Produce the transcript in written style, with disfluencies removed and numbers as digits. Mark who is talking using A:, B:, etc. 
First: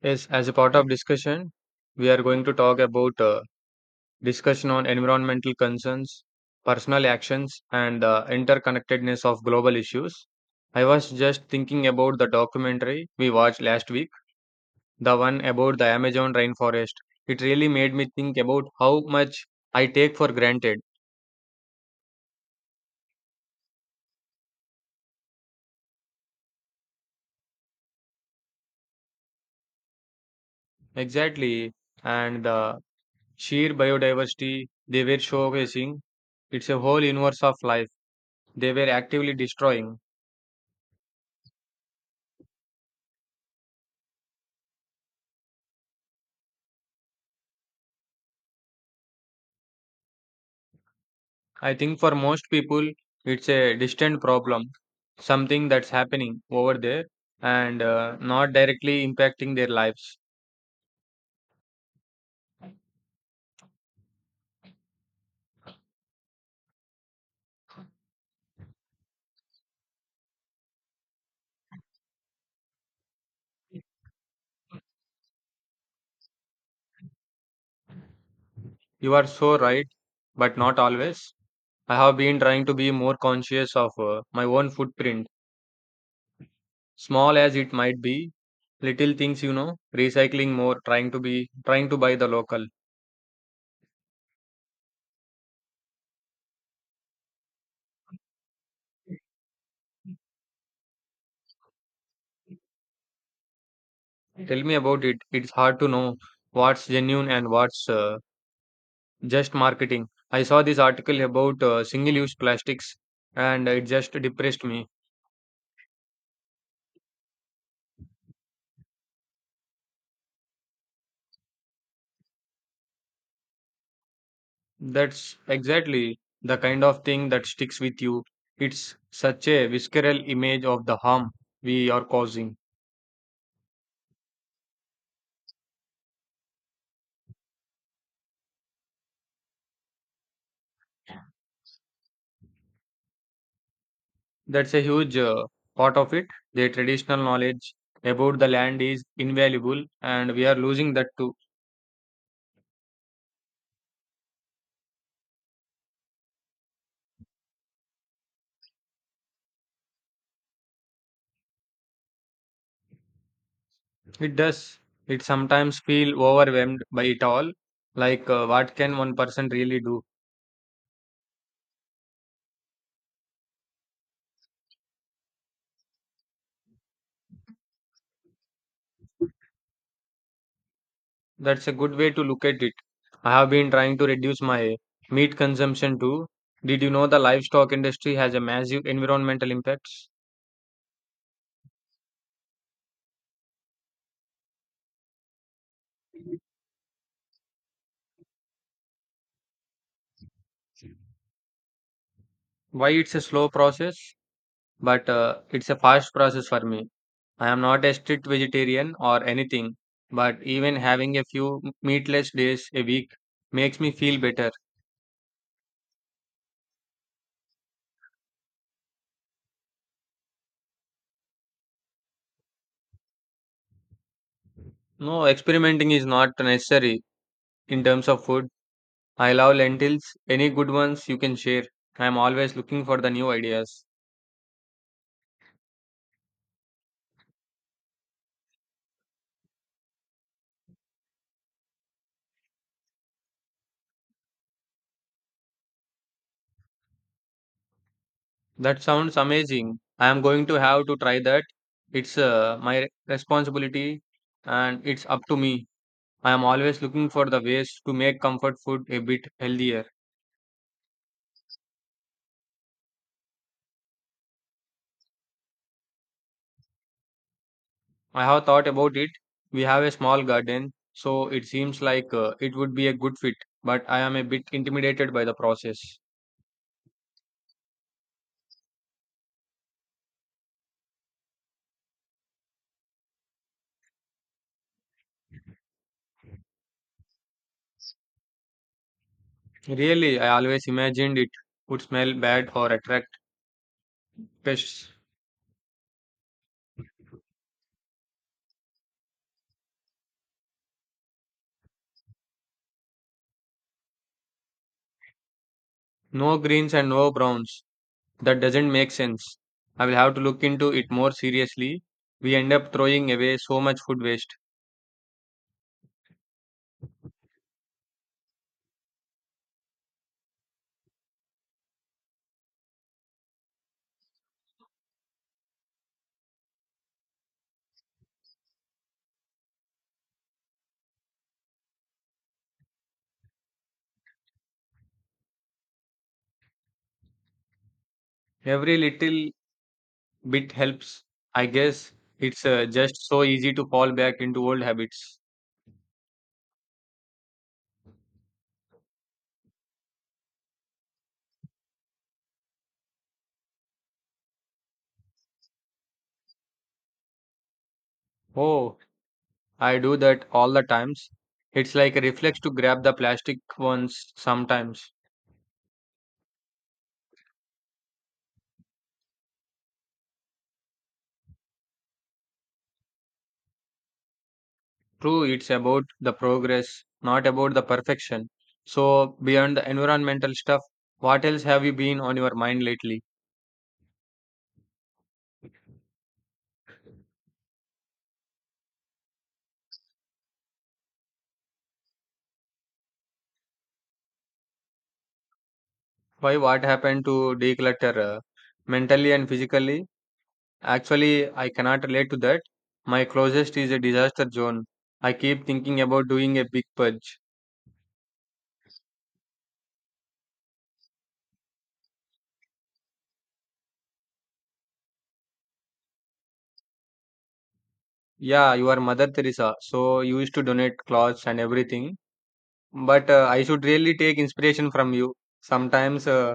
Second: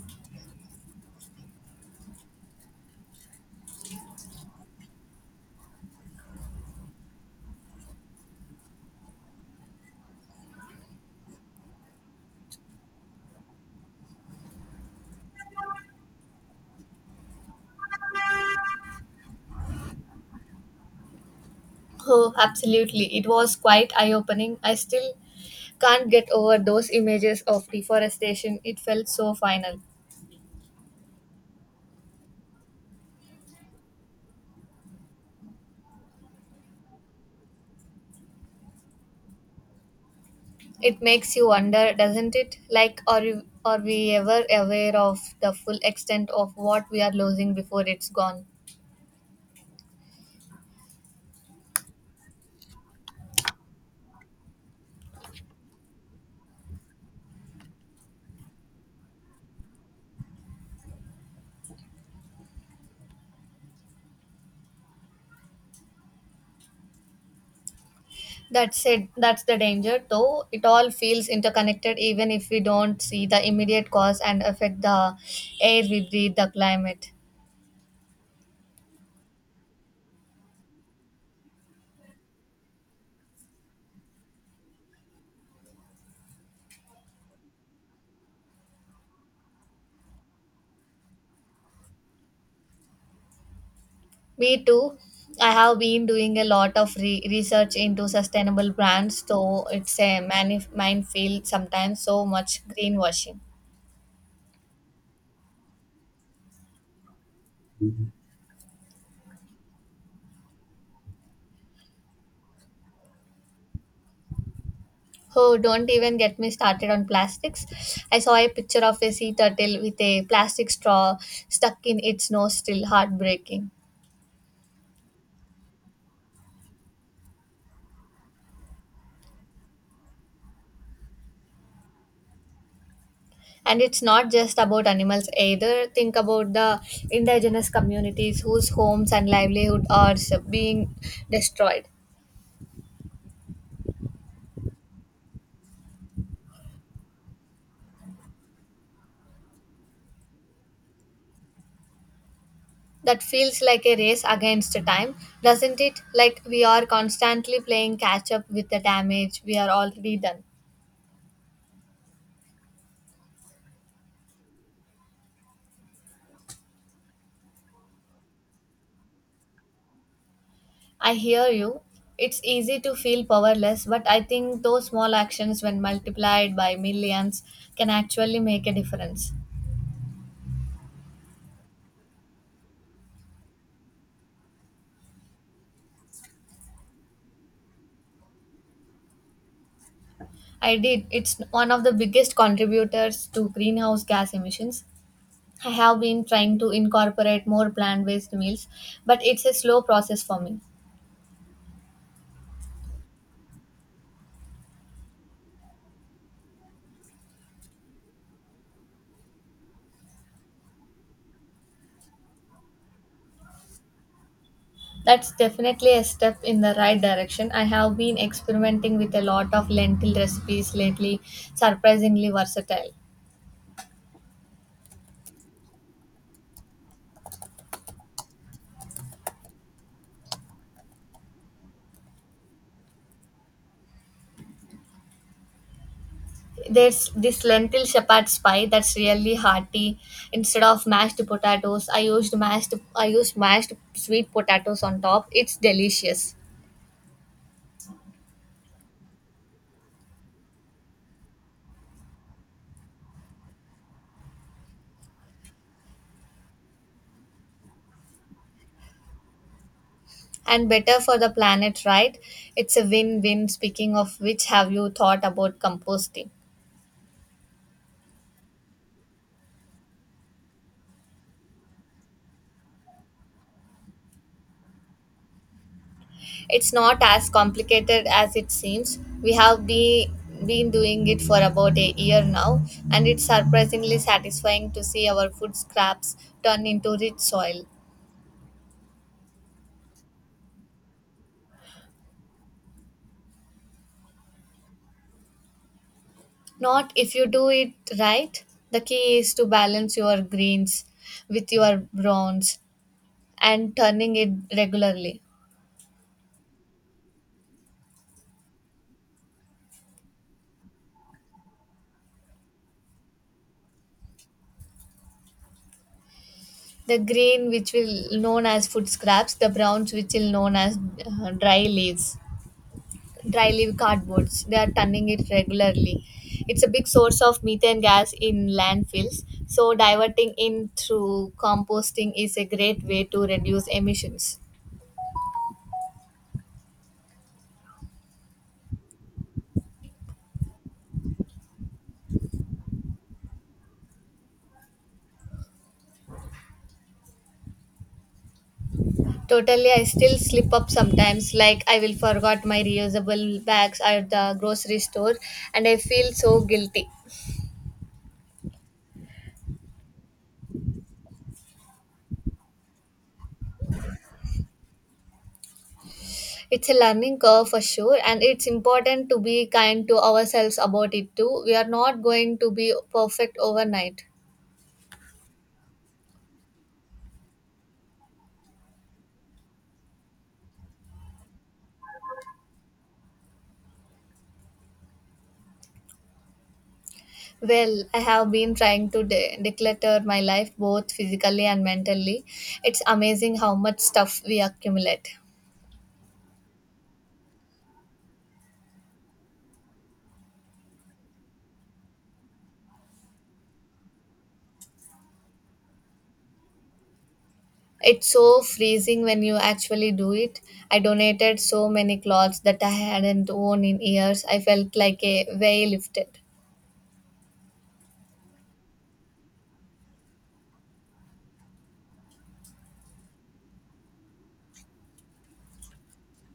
A: Yes, as a part of discussion, we are going to talk about discussion on environmental concerns, personal actions, and the interconnectedness of global issues. I was just thinking about the documentary we watched last week, the one about the Amazon rainforest. It really made me think about how much I take for granted.
B: Oh, absolutely. It was quite eye opening. I still can't get over those images of deforestation. It felt so final.
A: Exactly, and the sheer biodiversity they were showcasing, it's a whole universe of life they were actively destroying.
B: It makes you wonder, doesn't it? Like, are we ever aware of the full extent of what we are losing before it's gone?
A: I think for most people, it's a distant problem, something that's happening over there and not directly impacting their lives.
B: That said, that's the danger, though it all feels interconnected even if we don't see the immediate cause and affect the air we breathe, the climate.
A: You are so right, but not always. I have been trying to be more conscious of my own footprint, small as it might be, little things, you know, recycling more, trying to buy the local.
B: Me too. I have been doing a lot of research into sustainable brands, so it's a minefield sometimes, so much greenwashing.
A: Tell me about it. It's hard to know what's genuine and what's just marketing. I saw this article about single use plastics and it just depressed me.
B: Oh, don't even get me started on plastics. I saw a picture of a sea turtle with a plastic straw stuck in its nose, still heartbreaking.
A: That's exactly the kind of thing that sticks with you. It's such a visceral image of the harm we are causing.
B: And it's not just about animals either. Think about the indigenous communities whose homes and livelihood are being destroyed.
A: That's a huge part of it. The traditional knowledge about the land is invaluable and we are losing that too.
B: That feels like a race against time, doesn't it? Like we are constantly playing catch up with the damage we are already done.
A: It does. It sometimes feel overwhelmed by it all. Like, what can one person really do?
B: I hear you. It's easy to feel powerless, but I think those small actions, when multiplied by millions, can actually make a difference.
A: That's a good way to look at it. I have been trying to reduce my meat consumption too. Did you know the livestock industry has a massive environmental impacts?
B: I did. It's one of the biggest contributors to greenhouse gas emissions. I have been trying to incorporate more plant based meals, but it's a slow process for me.
A: Why it's a slow process, but it's a fast process for me. I am not a strict vegetarian or anything, but even having a few meatless days a week makes me feel better.
B: That's definitely a step in the right direction. I have been experimenting with a lot of lentil recipes lately, surprisingly versatile.
A: No, experimenting is not necessary in terms of food. I love lentils. Any good ones you can share. I am always looking for the new ideas.
B: There's this lentil shepherd's pie that's really hearty. Instead of mashed potatoes, I used mashed sweet potatoes on top. It's delicious
A: That sounds amazing. I am going to have to try that. It's my responsibility and it's up to me. I am always looking for the ways to make comfort food a bit healthier.
B: and better for the planet, right? It's a win-win. Speaking of which, have you thought about composting?
A: I have thought about it. We have a small garden, so it seems like it would be a good fit, but I am a bit intimidated by the process.
B: It's not as complicated as it seems. We have been doing it for about a year now, and it's surprisingly satisfying to see our food scraps turn into rich soil.
A: Really, I always imagined it would smell bad or attract pests.
B: Not if you do it right. The key is to balance your greens with your browns and turning it regularly.
A: No greens and no browns. That doesn't make sense. I will have to look into it more seriously. We end up throwing away so much food waste.
B: The green, which will known as food scraps, the browns, which will known as dry leaves dry leaf cardboards. They are turning it regularly. It's a big source of methane gas in landfills. So diverting in through composting is a great way to reduce emissions.
A: Every little bit helps. I guess it's just so easy to fall back into old habits.
B: Totally, I still slip up sometimes. Like I will forgot my reusable bags at the grocery store, and I feel so guilty.
A: Oh, I do that all the times. It's like a reflex to grab the plastic ones sometimes.
B: It's a learning curve for sure, and it's important to be kind to ourselves about it too. We are not going to be perfect overnight.
A: True, it's about the progress, not about the perfection. So, beyond the environmental stuff, what else have you been on your mind lately?
B: Well, I have been trying to declutter my life both physically and mentally. It's amazing how much stuff we accumulate.
A: Why? What happened to declutter mentally and physically? Actually, I cannot relate to that. My closest is a disaster zone. I keep thinking about doing a big purge.
B: It's so freezing when you actually do it. I donated so many clothes that I hadn't worn in years. I felt like a weight lifted.
A: Yeah, you are Mother Teresa, so you used to donate clothes and everything. But I should really take inspiration from you. Sometimes